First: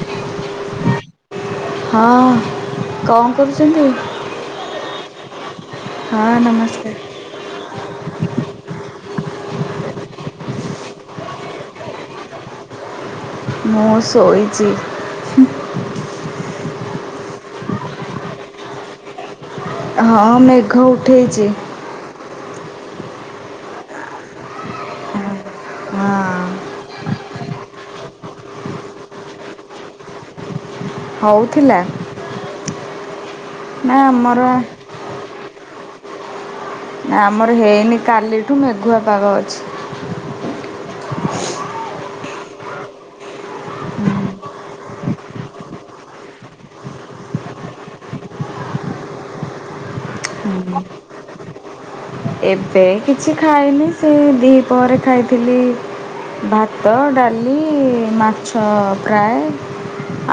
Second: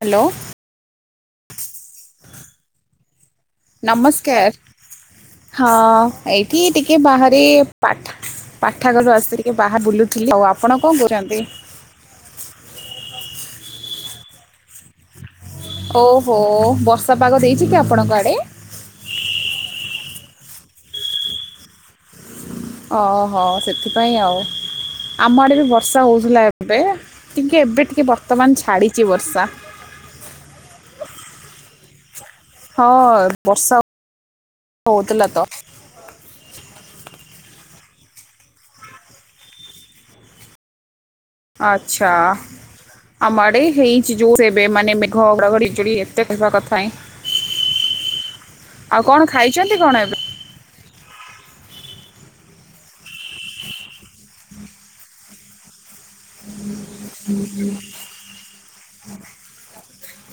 Hello. ହଁ କଣ କରୁଚନ୍ତି? ନମସ୍କାର ହଁ ଏଇଠି ଟିକେ ବାହାରେ ପାଠ ପାଠାଗାରୁ ଆସି ଟିକେ ବାହାର ବୁଲୁଥିଲି ଆଉ ଆପଣ କଣ କରଛନ୍ତି? ମୁଁ ଶୋଇଚି। ଓହୋ ବର୍ଷା ପାଗ ଦେଇଚି କି ଆପଣଙ୍କ ଆଡ଼େ? ହଁ ମେଘ ଉଠେଇଚି। ଓହୋ ସେଥିପାଇଁ ଆଉ। ଆମ ଆଡେ ବି ବର୍ଷା ହୋଉଥୁଲା ହଁ ଏବେ ଟିକେ ଏବେ ଟିକେ ବର୍ତ୍ତମାନ ଛାଡିଚି ବର୍ଷା। ହୋଉଥିଲା? ହଁ ବର୍ଷା ହୋଉଥୁଲା ତ। ନା ଆମର ହେଇନି କାଲିଠୁ ମେଘୁଆ ପାଗ ଅଛି। ଆଚ୍ଛା। ଆମ ଆଡେ ଏ ହେଇଚି ଜୋରସେ ଏବେ ମାନେ ମାଘ ଘଡଘଡି ବିଜୁଳି ଏତେ କହିବା କଥାଇଁ। ଆଉ କଣ ଖାଇଚନ୍ତି କଣ ଏବେ? ଉଁ ହୁଁ। ଏବେ କିଛି ଖାଇନି, ସେ ଦି ପହରେ ଖାଇଥିଲି। ଭାତ, ଡାଲି, ମାଛ ଫ୍ରାଏ।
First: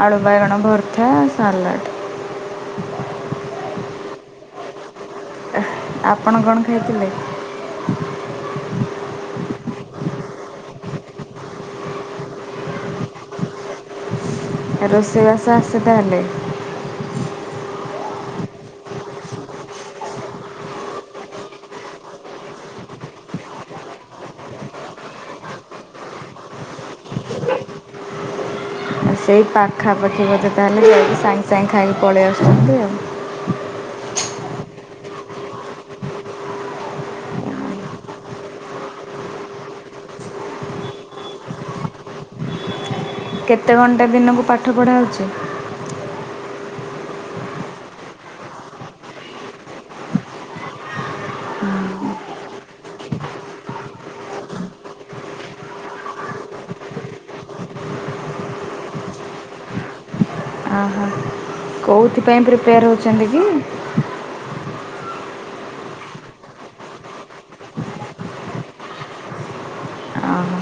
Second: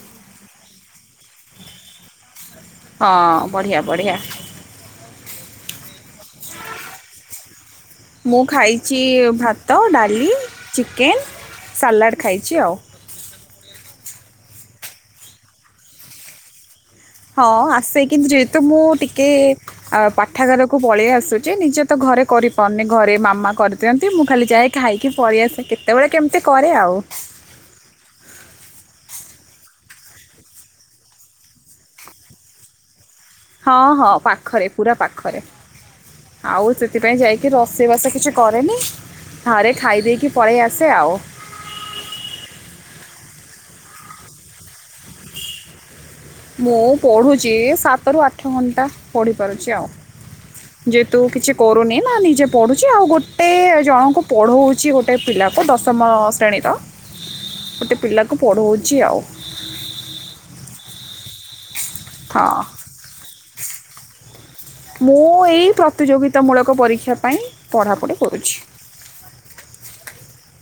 ଆଳୁ ବାଇଗଣ ଭରତା, ସାଲଟ୍। ହଁ ବଢ଼ିଆ, ବଢ଼ିଆ। ଆଉ ଆପଣ କଣ ଖାଇଥିଲେ? ମୁଁ ଖାଇଛି ଭାତ, ଡାଲି, ଚିକେନ, ସାଲାଡ଼ ଖାଇଛି ଆଉ। ରୋଷେଇବାସ ଆସେ ତାହେଲେ? ହଁ ଆସେ କିନ୍ତୁ ଯେହେତୁ ମୁଁ ଟିକେ ଆଉ ପାଠାଗାରକୁ ପଳେଇ ଆସୁଛି, ନିଜେ ତ ଘରେ କରିପାରୁନି, ଘରେ ମାମା କରି ଦିଅନ୍ତି, ମୁଁ ଖାଲି ଯାଏ ଖାଇକି ପଳେଇଆସେ କେତେବେଳେ କେମିତି କରେ ଆଉ। ସେଇ ପାଖାପାଖି ବୋଧେ ତାହେଲେ ସେଇ ସାଙ୍ଗେ ସାଙ୍ଗେ ଖାଇକି ପଳେଇ ଆସୁଛନ୍ତି ଆଉ। ହଁ ହଁ ପାଖରେ, ପୁରା ପାଖରେ। ଆଉ ସେଥିପାଇଁ ଯାଇକି ରୋଷେଇବାସ କିଛି କରେନି। ଘରେ ଖାଇ ଦେଇକି ପଳେଇ ଆସେ ଆଉ। କେତେ ଘଣ୍ଟା ଦିନକୁ ପାଠ ପଢ଼ା ହେଉଛି? ମୁଁ ପଢ଼ୁଛି ସାତରୁ ଆଠ ଘଣ୍ଟା ପଢ଼ିପାରୁଛି ଆଉ। ଯେହେତୁ କିଛି କରୁନି ନା, ନିଜେ ପଢୁଛି ଆଉ ଗୋଟେ ଜଣଙ୍କୁ ପଢଉଛି ଗୋଟେ ପିଲାକୁ ଦଶମ ଶ୍ରେଣୀର। [inaudible] ଗୋଟେ ପିଲାକୁ ପଢଉଛି ଆଉ। ଆହା, କେଉଁଥିପାଇଁ ହଁ ପ୍ରିପେୟାର ହେଉଛନ୍ତି କି? ମୁଁ ଏଇ ପ୍ରତିଯୋଗିତାମୂଳକ ପରୀକ୍ଷା ପାଇଁ ପଢ଼ାପଢ଼ି କରୁଛି। ଓହୋ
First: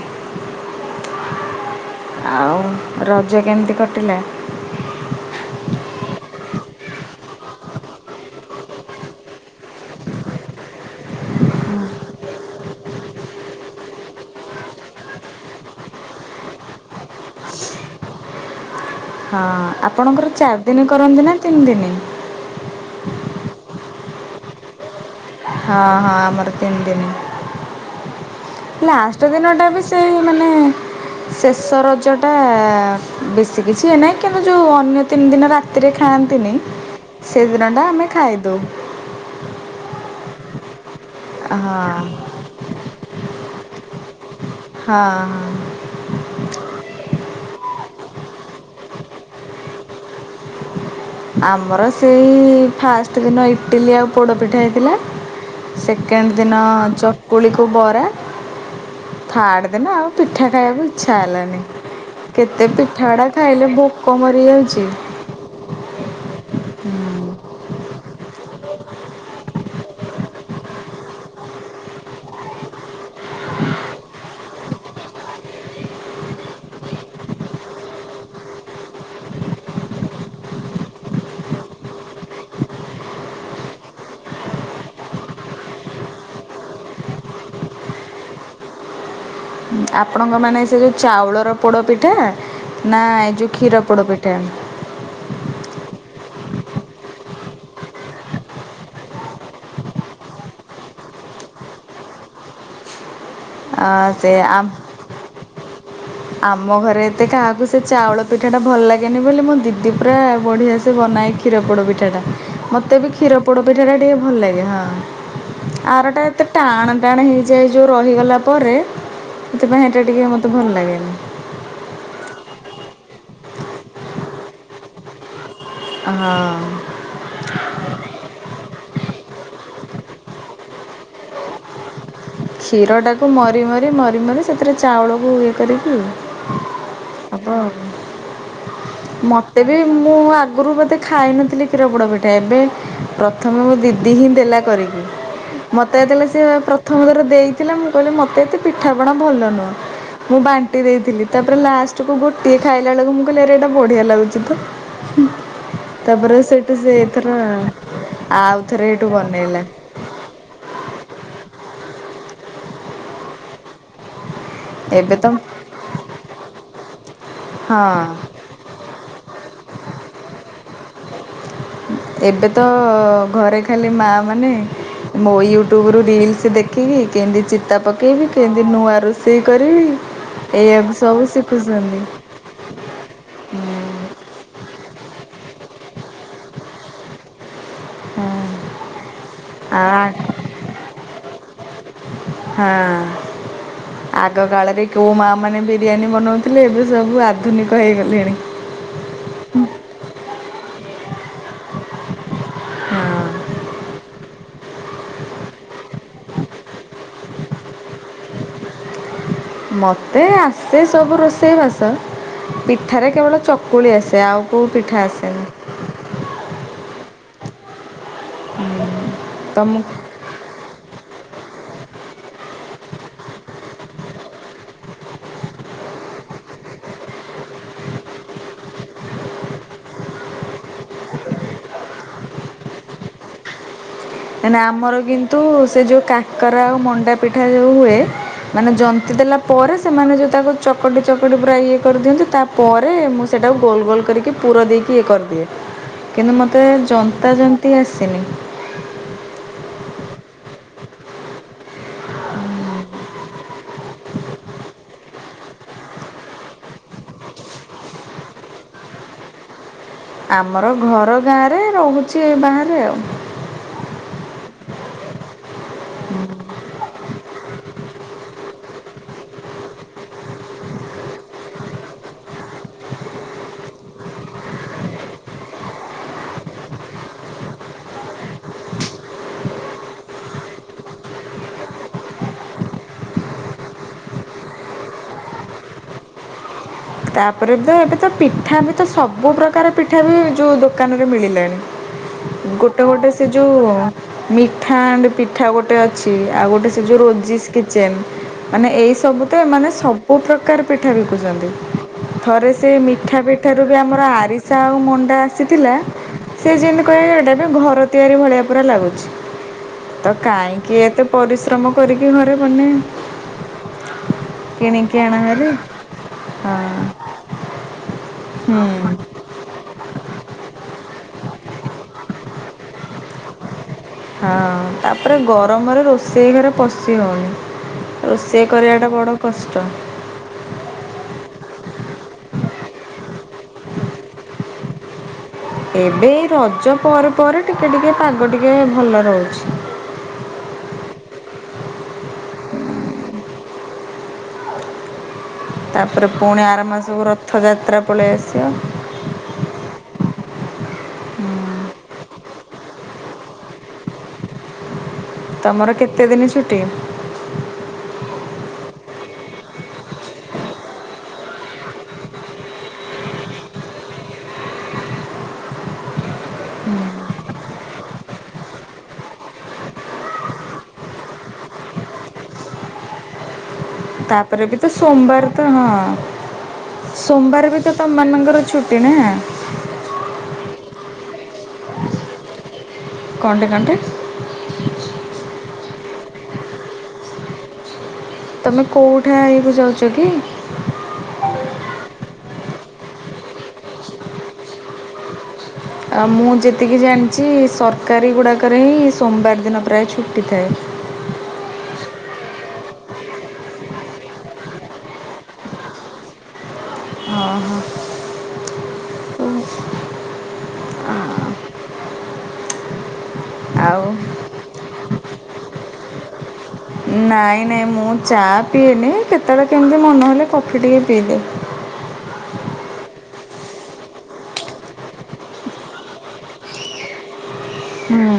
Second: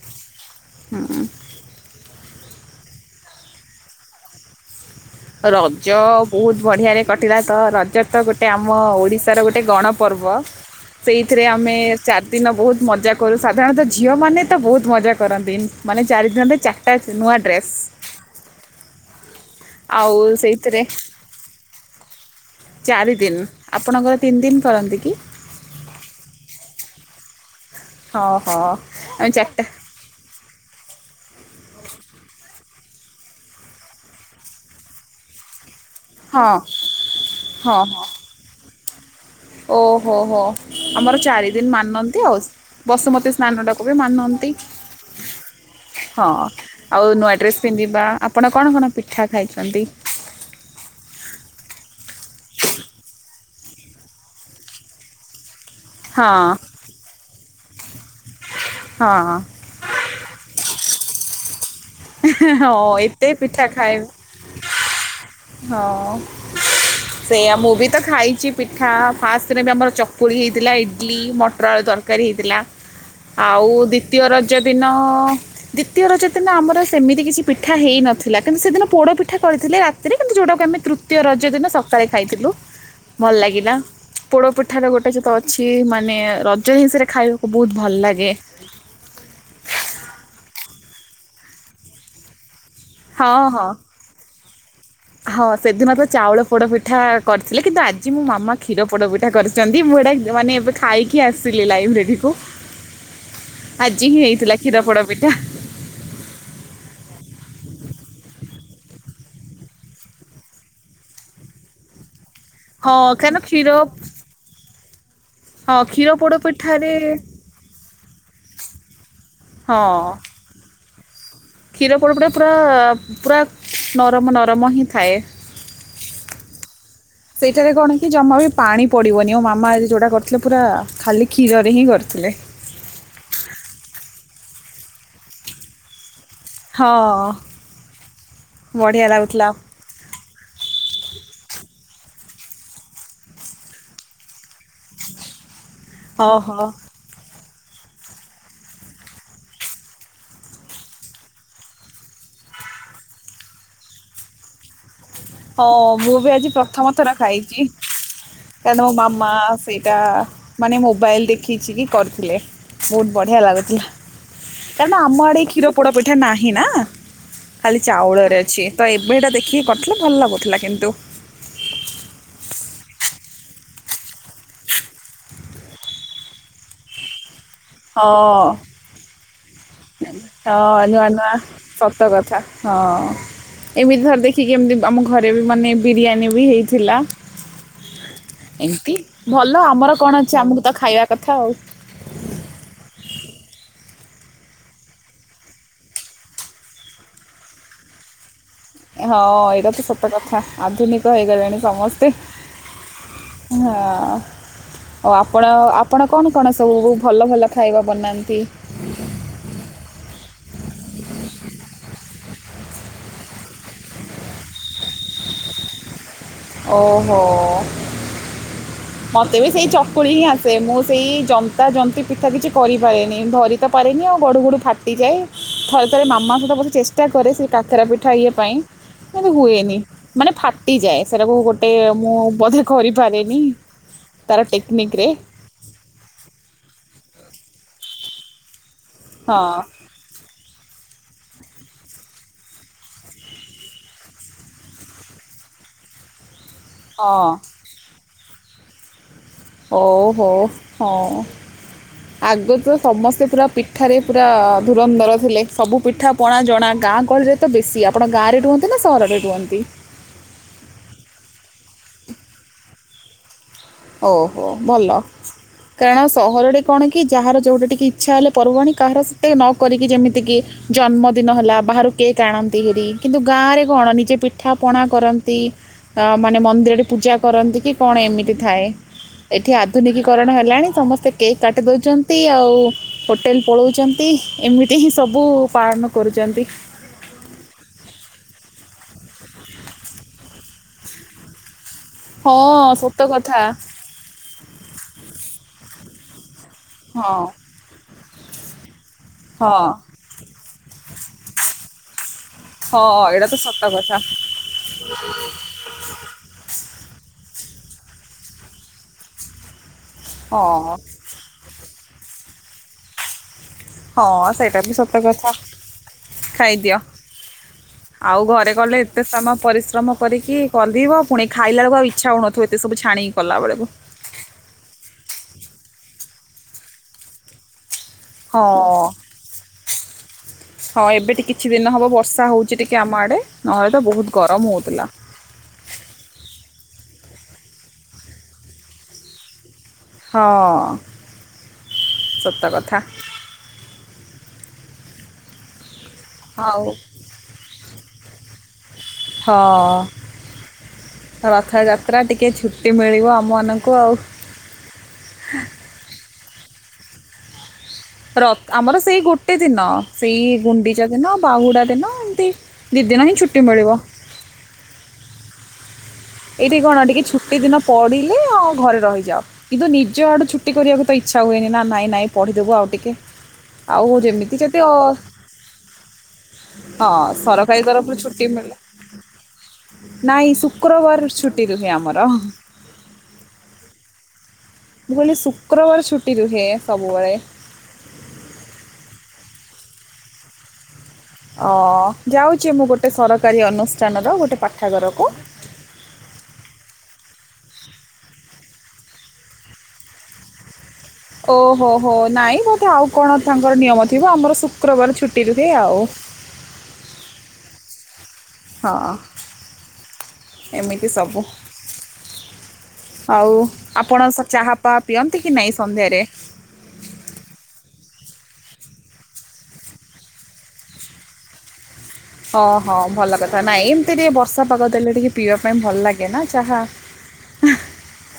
ଆଉ ରଜ କେମିତି କଟିଲା? ରଜ ବହୁତ ବଢିଆରେ କଟିଲା ତ, ରଜ ତ ଗୋଟେ ଆମ ଓଡିଶାର ଗୋଟେ ଗଣ ପର୍ବ। ସେଇଥିରେ ଆମେ ଚାରି ଦିନ ବହୁତ ମଜା କରୁ, ସାଧାରଣତଃ ଝିଅ ମାନେ ତ ବହୁତ ମଜା କରନ୍ତି। ମାନେ ଚାରିଦିନରେ ଚାରିଟା ନୂଆ ଡ୍ରେସ୍। ହଁ ଆଉ ଆପଣଙ୍କର ଚାରି ସେଇଥିରେ ଦିନ କରନ୍ତି ନା ତିନି ଦିନି? ଚାରି ଦିନି, ଆପଣଙ୍କର ତିନି ଦିନି କରନ୍ତି କି? ହଁ ହଁ ଆମର ତିନି ଦିନ, ଓହୋ ଲାଷ୍ଟ ଆମେ ଦିନ ଚାରିଟା ଟା ବି ଏତେ ମାନେ ଶେଷ ରଜ ଟା ବେଶୀ କିଛି ୟେ ନାହିଁ କିନ୍ତୁ ଯୋଉ ଅନ୍ୟ ତିନି ଦିନ ରା ତିରେ ହଁ ଖାଆନ୍ତିନି, ସେଦିନଟା ଆମେ ଖାଇଦେଉ। ଓ ହୋ ହୋ, ଆମର ଚାରି ଦିନ ହଁ ମାନନ୍ତି ଆଉ। ବସୁମତୀ ସ୍ନାନଟାକୁ ବି ମାନନ୍ତି। ହଁ ହଁ। ହଁ ଆଉ ନୂଆ ଡ୍ରେସ୍ ପିନ୍ଧିବା। ଆପଣ କଣ କଣ ପିଠା ଖାଇଛନ୍ତି? ଆମର ସେଇ ଫାଷ୍ଟ ଦିନ ଇଟିଲି ଆଉ ପୋଡ଼ପିଠା ହେଇଥିଲା। ସେକେଣ୍ଡ ହଁ ଦିନ ଚକୁଳିକୁ ବରା, ହଁ ଥାର୍ଡ ଦିନ ଆଉ ପିଠା ଖାଇବାକୁ ଇଛା ହେଲାନି, କେତେ ହଁ ପିଠା ଏତେ ଗୁଡା ପିଠା ଖାଇଲେ ଖାଇବେ ଭୋକ ମ [unintelligible] ହଁ ଅଁ। ସେଇଆ ମୁଁ ବି ତ ଖାଇଛି ପିଠା, ଫାଷ୍ଟ ଦିନ ବି ଆମର ଚକୁଳି ହେଇଥିଲା, ଇଡଲି, ମଟର ଆଳୁ ତର କାରୀ ହେଇଥିଲା, ଆଉ ଦ୍ଵିତୀୟ ରଜ ଦିନ ଦ୍ୱିତୀୟ ରଜ ଦିନ ଆମର ସେମିତି କିଛି ପିଠା ହେଇନଥିଲା କିନ୍ତୁ ସେଦିନ ପୋଡ ପିଠା କରିଥିଲେ ରା ତିରେ କିନ୍ତୁ ଯୋଉଟାକୁ ଆମେ ତୃତୀୟ ରଜ ଦିନ ସକାଳେ ଖାଇଥିଲୁ, ଭଲ ଲାଗିଲା। ପୋଡ ପିଠାର ଗୋଟେ ସେତ ଅଛି, ମାନେ ରଜ ହିଁ ରେ ଖାଇବାକୁ ବହୁତ ଭଲ ଲାଗେ। ଆପଣଙ୍କମାନେ ସେ ଯେଉଁ ଚାଉଳର ପୋଡ଼ପିଠା ନା ଏ ହଁ ଯେଉଁ ହଁ କ୍ଷୀର ପୋଡ଼ପିଠା? ହଁ ସେଦିନ ତ ଚାଉଳ ପୋଡ଼ପିଠା କରିଥିଲେ କିନ୍ତୁ ଆଜି ମୋ ମାମା କ୍ଷୀର ପୋଡ଼ପିଠା କରିି ଛନ୍ତି, ମୁଁ ଏଟା ମାନେ ଏବେ ଖାଇକି ଆସିଥିଲି ଲାଇବ୍ରେରୀ କୁ। [unintelligible] ଆ ଆଜି ହିଁ ସେ ହେଇଥିଲା ଆମ୍ କ୍ଷୀରପୋଡା ପିଠା। [unintelligible] ଆମ ଘରେ ଏତେ କାହାକୁ ସେ ଚାଉଳ ପିଠାଟା ଭଲ ଲାଗେନି ବୋଲି ମୋ ଦିଦି ପୁରା ବଢ଼ିଆ ସେ ବନାଇକି। କ୍ଷୀରପୋଡ଼ ପିଠାଟା ମୋତେ ହଁ ବି କାରଣ କ୍ଷୀରପୋଡ଼ କ୍ଷୀର ପିଠାଟା ଟିକେ ଭଲ ଲାଗେ ହଁ। ହଁ କ୍ଷୀର ଆର ଟା ପୋଡ଼ ଏତେ ପିଠାରେ ଟାଣ ଟାଣ ହେଇ ଯାଏ ଯୋଉ ରହିଗଲା ପରେ ସେଥିପାଇଁ ସେଇଟା ହଁ ଟିକେ ମୋତେ ଭଲ ଲାଗେନି। କ୍ଷୀର ପୋଡ଼ ପିଠା ପୁରା ପୁରା ନରମ ନରମ ହିଁ ଥାଏ। ଅଁ ସେଇଟାରେ କଣ କି ଜମା ବି ପାଣି ପଡ଼ିବନି ମୋ ମାମା ଆଜି ଯେଉଁଟା କରିଥିଲେ ପୁରା ଖାଲି କ୍ଷୀରରେ ହିଁ କରିଥିଲେ। କ୍ଷୀର ଟାକୁ ମରି ମରି ମରି ମରି ସେଥିରେ ଚାଉଳକୁ ଇଏ କରିକି ହଁ ହବ ଆଉ ବଢ଼ିଆ ଲାଗୁଥିଲା ମତେ ଏବେ ମୁଁ ଆଗରୁ ବୋଧେ ଖାଇନଥିଲି କ୍ଷୀର ପୋଡ଼ ପିଠା ଏବେ ପ୍ରଥମ ମୋ ଦିଦି ହିଁ ଦେଲା କରିକି, ମତେ ଯେତେବେଳେ ହଁ ସେ ହଁ ପ୍ରଥମଥର ଦେଇଥିଲା ମୁଁ କହିଲି ମୋତେ ଏତେ ପିଠାପଣା ଭଲ ନୁହଁ। ମୁଁ ବାଣ୍ଟି ଦେଇଥିଲି ତାପରେ ଲାଷ୍ଟକୁୁ ଗୋଟିଏ ଖାଇଲା ବେଳକୁ ମୁଁ କହିଲି ଆରେ ଏଇଟା ବଢିଆ ଲାଗୁଛି ତ। ହୁଁ। ହଁ ମୁଁ ବି ତାପରେ ଆଜି ସେଠୁ ସେ ପ୍ରଥମ ଥର ଏଥର ଖାଇଛି ଆଉଥରେ ଏଇଠୁ ବନେଇଲା। ତା ମାନେ ମୋବାଇଲ ଦେଖିଛି କି କରିଥିଲେ ବହୁତ ବଢ଼ିଆ ଲାଗୁଥିଲା। କାରଣ ଏବେ ଆମ ତ ଆଡେ କ୍ଷୀର ପୋଡ ପିଠା ନାହିଁ ନା ଖାଲି ହଁ ଚାଉଳରେ ଅଛି। ଛି ତ ଏବେ ଏଟା ଦେଖିକି କରିଥିଲେ ଭଲ ଲାଗୁଥିଲା କିନ୍ତୁ। ଏବେ ତ ଘରେ ଖାଲି ମା ମାନେ। ମୁ ୟୁଟ୍ୟୁବରୁ ରିଲସ ଦେଖିବି କେମିତି ଚିତା ପକେଇବି ହଁ କେମିତି ନୂଆ ର ସେଇ କରିବି ହଁ ଏଇଆକୁ ନୂଆ ନୂଆ ସବୁ ସତ ଶିଖୁଛନ୍ତି। କଥା ହଁ। ଏମିତି ଥରେ ଦେଖିକି ଏମିତି ଆମ ଘରେ ବି ମାନେ ବିରିୟାନୀ ବି ହେଇଥିଲା। ହଁ ଏମିତି ଭଲ ଆମର କଣ ଆଉ ଅଛି ଆମକୁ ତ ଖାଇବା କଥା ଆଉ। ହଁ। ଆଗ କାଳରେ କୋଉ ମା ମାନେ ବିରିୟାନୀ ବନଉଥିଲେ ଏବେ ସବୁ ଆଧୁନିକ ହେଇଗଲେଣି। ହଁ ଏଇଟା ତ ସତ କଥା ଆଧୁନିକ ହେଇଗଲେଣି ସମସ୍ତେ। ହଁ ହଁ। ଓଉ ଆପଣ ଆପଣ କଣ କଣ ସବୁ ଭଲ ଭଲ ଖାଇବା ବନାନ୍ତି। ମତେ ଆସେ ସବୁ ରୋଷେଇବାସ। ପିଠାରେ କେବଳ ଚକୁଳି ଆସେ ଆଉ କୋଉ ପିଠା ଆସେନି। ଓହୋ ମତେ ବି ସେଇ ତମକୁ ଚକୁଳି ହିଁ ଆ ସେ ମୁଁ ସେଇ ଜନ୍ତା ଜନ୍ତୀ ପିଠା କିଛି କରିପାରେନି ଧରି ତ ପାରେନି ଆଉ ଗଢ଼ୁ ଗଢୁ ଫାଟିଯାଏ। ଥରେ ଥରେ ମାମା ସହିତ ବସି ଚେଷ୍ଟା କରେ ସେ କାକରା ପିଠା ଇଏ ପାଇଁ। ତ ହୁଏନି ମାନେ ଫାଟି ଯାଏ। ସେଟାକୁ ଗୋଟେ ମୁଁ ବୋଧେ କରିପାରେନି। ତାର ନାଇ ନାଇ ଆମର ଟେକ୍ନିକ୍ରେ କିନ୍ତୁ ସେ ଯେଉ କାକରା ଆଉ ମଣ୍ଡା ପିଠା ଯେଉଁ ହୁଏ ମାନେ ଯନ୍ତ ନ୍ତି ଦେଲା ପରେ ହଁ ସେମାନେ ଯେଉଁ ତାକୁ ଚକଟି ଚକଟି ପୁରା ଇଏ କରିଦିଅନ୍ତି ତାପରେ ମୁଁ ସେଇଟାକୁ ଗୋଲ ଗୋଲ କରିକି ପୁର ଦେଇକି ଇଏ କରିି ଦିଏ କିନ୍ତୁ ମତେ ହଁ ଜନ୍ତା ଜନ୍ତି ଆସେନି। ଓ ହୋ, ହଁ। ଆଗରୁ ତ ସମସ୍ତେ ପୁରା ପିଠାରେ ପୁରା ଧୁରନ୍ଧର ଥିଲେ, ସବୁ ପିଠା ପଣା ଜଣା ଗାଁ ଗହଳିରେ ତ ବେଶୀ ଆପଣ ଗାଁରେ ରୁହନ୍ତି ନା ସହରରେ ରୁହନ୍ତି? ଆମର ଘର ଗାଁରେ ରହୁଛି ଏ ବାହାରେ ଆଉ। ଓହୋ ଭଲ କାରଣ ସହରରେ କଣ କି? ଯାହାର ଯେଉଁଟା ଟିକି ଇଚ୍ଛା ହେଲେ ପର୍ବାଣୀ କାହାର ସେତେ ନ କରିକି ଯେମିତିକି ଜନ୍ମଦିନ ହେଲା ବାହାରୁ କେକ୍ ଆଣନ୍ତି ହେରି କିନ୍ତୁ ଗାଁରେ କଣ ନିଜେ ପିଠା ପଣା କରନ୍ତି। ତ ମାନେ ମନ୍ଦିରରେ ପୂଜା କରନ୍ତି କି କଣ ଏମିତି ଥାଏ। ଏଠି ଆଧୁନିକୀକରଣ ହେଲାଣି ସମସ୍ତେ କେକ୍ କାଟି ଦଉଚନ୍ତି ଆଉ। ହୋଟେଲ ପଳଉଚନ୍ତି ଏମିତି ହିଁ ସବୁ ପାଳନ କରୁଚନ୍ତି। ତାପରେ ତ ଏବେ ତ ପିଠା ବି ତ ସବୁ ପ୍ରକାର ପିଠା ବି ଯୋଉ ଦୋକାନରେ ମିଳିଲାଣି। ହଁ ଗୋଟେ ସତ ଗୋଟେ ସେ କଥା ଯୋଉ ମିଠା ଆଣ୍ଡ ପିଠା ଗୋଟେ ଅଛି ଆଉ ଗୋଟେ ସେ ଯୋଉ ହଁ ରୋଜିସ୍ କି ଚେନ୍ ମାନେ ଏଇ ସବୁ ତ ହଁ ଏମାନେ ସବୁ ପ୍ରକାର ପିଠା ବିକୁଚନ୍ତି। ଥରେ ସେ ହଁ ମିଠା ଏଇଟା ତ ସତ ପିଠାରୁ ବି କଥା ଆମର ଆରିସା ଆଉ ମଣ୍ଡା ଆସି ଥିଲା ସେ ଯେମିତି କହିବେ ଏଇଟା ବି ଘର ତିଆରି ଭଳିଆ ପୁରା ଲାଗୁଛି। ତ ହଁ କାହିଁକି ଏତେ ପରିଶ୍ରମ କରିକି ଘରେ ବନେଇବ। ହଁ ସେଇଟା ବି ସତ କଥା। ହଁ ଖାଇଦିଅ ଆଉ ଘରେ କଲେ ହୁଁ ଏତେ ସମୟ ପରିଶ୍ରମ କରିକି କରିବ ପୁଣି ଖାଇଲା ବେଳକୁ ଆଉ ଇଚ୍ଛା ହଉନଥିବ ଏତେ ସବୁ ଛାଣିକି କଲା ବେଳକୁ। ହଁ ତାପରେ ଗରମରେ ରୋଷେଇ ଘରେ ପଶି ହଉନି। ହଁ ରୋଷେଇ କରିବାଟା ବଡ଼ କଷ୍ଟ। ହଁ ଏବେ ଟି କିଛି ଦିନ ହେବ ବର୍ଷା ହଉଚି ଟିକେ ଆମ ଆଡ଼େ ନହେଲେ ତ ବହୁତ ଗରମ ହଉଥିଲା। ଏବେ ଏଇ ରଜ ପରେ ପରେ ଟିକେ ଟିକେ ପାଗ ଟିକେ ଭଲ ରହୁଚି। ହଁ ସତ କଥା। ତାପରେ ପୁଣି ଆର ଆଉ ମାସକୁ ରଥଯାତ୍ରା ପଳେଇ ଆସିବ। ହଁ। ରଥଯାତ୍ରା ଟିକେ ଛୁଟି ମିଳିବ ଆମ ମାନଙ୍କୁ ଆଉ। ତମର କେତେ ଦିନ ଛୁଟି। ର ଆମର ସେଇ ଗୋଟେ ଦିନ ସେଇ ଗୁଣ୍ଡିଚା ଦିନ ବାହୁଡ଼ା ଦିନ ଏମତି ଦି ଦିନ ହିଁ ଛୁଟି ମିଳିବ। ଏଇଠି କଣ ଟିକେ ଛୁଟି ଦିନ ପଡିଲେ ଆଉ ଘରେ ରହିଯାଅ। କିନ୍ତୁ ନିଜ ଆଡୁ ଛୁଟି କରିବାକୁ ତ ଇଚ୍ଛା ହୁଏନି ନା ନାଇଁ ନାଇଁ ପଢିଦବୁ ଆଉ ଟିକେ। ଆଉ ଯେମିତି ତାପରେ ବି କେତେ ତ ଅ ସୋମବାର ତ ହଁ ହଁ ସୋମବାର ବି ସରକାରୀ ତ ତରଫରୁ ଛୁଟି ତମମାନଙ୍କର ମିଳିଲା। ନା? ନାଇଁ ଶୁକ୍ରବାର ରୁ ଛୁଟି ରୁହେ ଆମର। କଣତି କଣତି ମୁଁ କହିଲି ଶୁକ୍ରବାର ଛୁଟି ରୁହେ ସବୁବେଳେ। ତମେ କୋଉ ଠା ହେଇ କୁ ଯାଉଚ କି? ଅ ଯାଉଛି ମୁଁ ଗୋଟେ ସରକାରୀ ଅନୁଷ୍ଠାନର ଗୋଟେ ପାଠାଗାରକୁ। ଆ ମୁଁ ଯେତିକି ଜାଣିଛି ସରକାରୀ ଗୁଡ଼ାକରେ ହିଁ ସୋମବାର ଦିନ ପ୍ରାୟ ଛୁଟି ଥାଏ। ଓହୋ ହୋ ନାଇଁ ବୋଧେ ଆଉ କଣ ତାଙ୍କର ନିୟମ ଥିବ ଆମର ଶୁକ୍ରବାର ଛୁଟି ରୁହେ ଆଉ। ଓ ହୋ। ହଁ ଏମିତି ସବୁ। ଆଉ ଆଉ ଆପଣ ସେ ଚାହା ପା ପିଅନ୍ତି କି ନାଇଁ ସନ୍ଧ୍ୟାରେ। ନାଇଁ ନାଇଁ ମୁଁ ଚା ପିଏନି କେତେବେଳେ କେମିତି ମନହେଲେ କଫି ଟିକେ ପିଇଦିଏ। ହଁ ହଁ ଭଲ କଥା ନାଇଁ ଏମିତି ଟିକେ ବର୍ଷା ପାଗ ଦେଲେ ଟିକେ ପିଇବା ପାଇଁ ଭଲ ଲାଗେ ନା ଚାହା। ହୁଁ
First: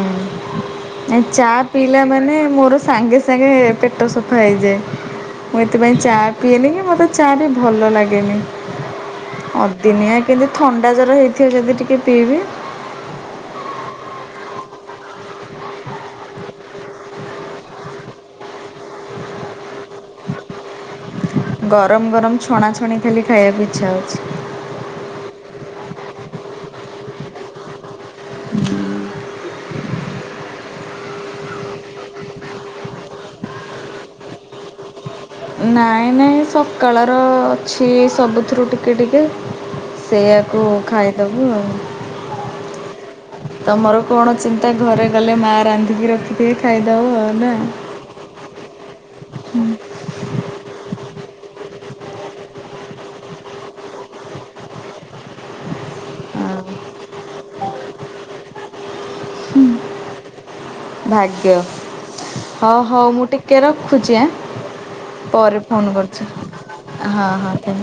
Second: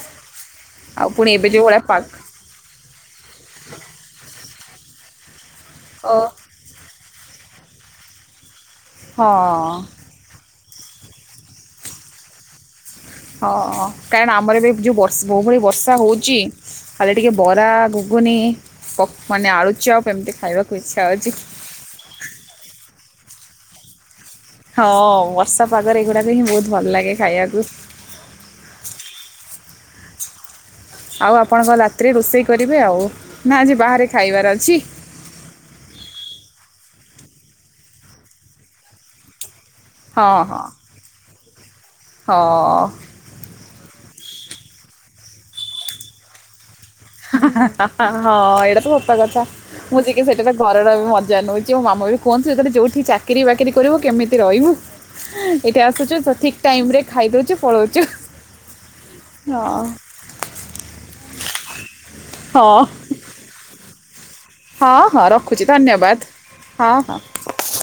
ଆଉ ଏ ପୁଣି ଏବେ ଚା ଯୋଉ ଭଳିଆ ପିଇଲା ପାଗ ମାନେ ମୋର ସାଙ୍ଗେ ସାଙ୍ଗେ ପେଟ ସଫା ହୋଇଯାଏ ମୁଁ ଏଥିପାଇଁ ଓ ଚା ପିଏନି କି ମୋତେ ଚା ବି ଭଲ ଲାଗେନି ହଁ ଅଦିନିଆ କେବେ ଥଣ୍ଡା ଜର ହେଇଥିବ ଯଦି ଟିକିଏ ପିଇବି। ହଁ କାରଣ ଆମର ବି ଯୋଉ ବଷ ଯୋଉଭଳି ଆ ବର୍ଷା ହଉଚି ଖାଲି ଟିକେ ବରା ଘୁଗୁନି ପ ମାନେ ଆଳୁ ଚପ ଏମିତି ଖାଇବାକୁ ଇଚ୍ଛା ହଉଚି। ଗରମ ଗରମ ଛଣାଛଣି ଖାଲି ଖାଇବାକୁ ଇଚ୍ଛା ହଉଚି। ହଁ ବର୍ଷା ପାଗରେ ଏଗୁଡାକ ହିଁ ବହୁତ ଭଲ ଲାଗେ ଖାଇବାକୁ। ହୁଁ। ଆଉ ଆପଣଙ୍କ ରାତିରେ ରୋଷେଇ କରିବେ ଆଉ ନା ଆଜି ବାହାରେ ଖାଇବାର ଅଛି। ନାଇ ନାଇ ସକାଳର ଅଛି ସବୁଥିରୁ ଟିକେ ଟିକେ। ସେଇଆାକୁ ଖାଇଦବୁ ଆଉ। ହ ଅ। ତମର କଣ ଚିନ୍ତା ଘରେ ଗଲେ ମା ରାନ୍ଧିକି ରଖିଥିବେ ଖାଇଦବ ଆଉ ନା। ହ ହଁ ଏଇଟା ତ ସତ କଥା। ମୁଁ ଯିକେ ସେଇଟା ତ ଘରର ବି ମଜା ନଉଚି। ମୋ ମାମା ବି କୁହନ୍ତି ସେ ଯଦି ଯୋଉଠି ଚାକିରି ବାକିରି କରିବୁ କେମିତି ରହିବୁ। ଏଠି ଆସୁଚୁ ସଠିକ୍ ଟାଇମ୍ ରେ ଖାଇଦଉଚୁ ପଳଉଚୁ। ହଁ। ଭାଗ୍ୟ। ହଁ ହଉ ହଉ ମୁଁ ଟିକେ ରଖୁଚି ଆ। ହଁ ହଁ ପରେ ରଖୁଛି ଫୋନ କରୁଚି। ଧନ୍ୟବାଦ ହଁ ହଁ।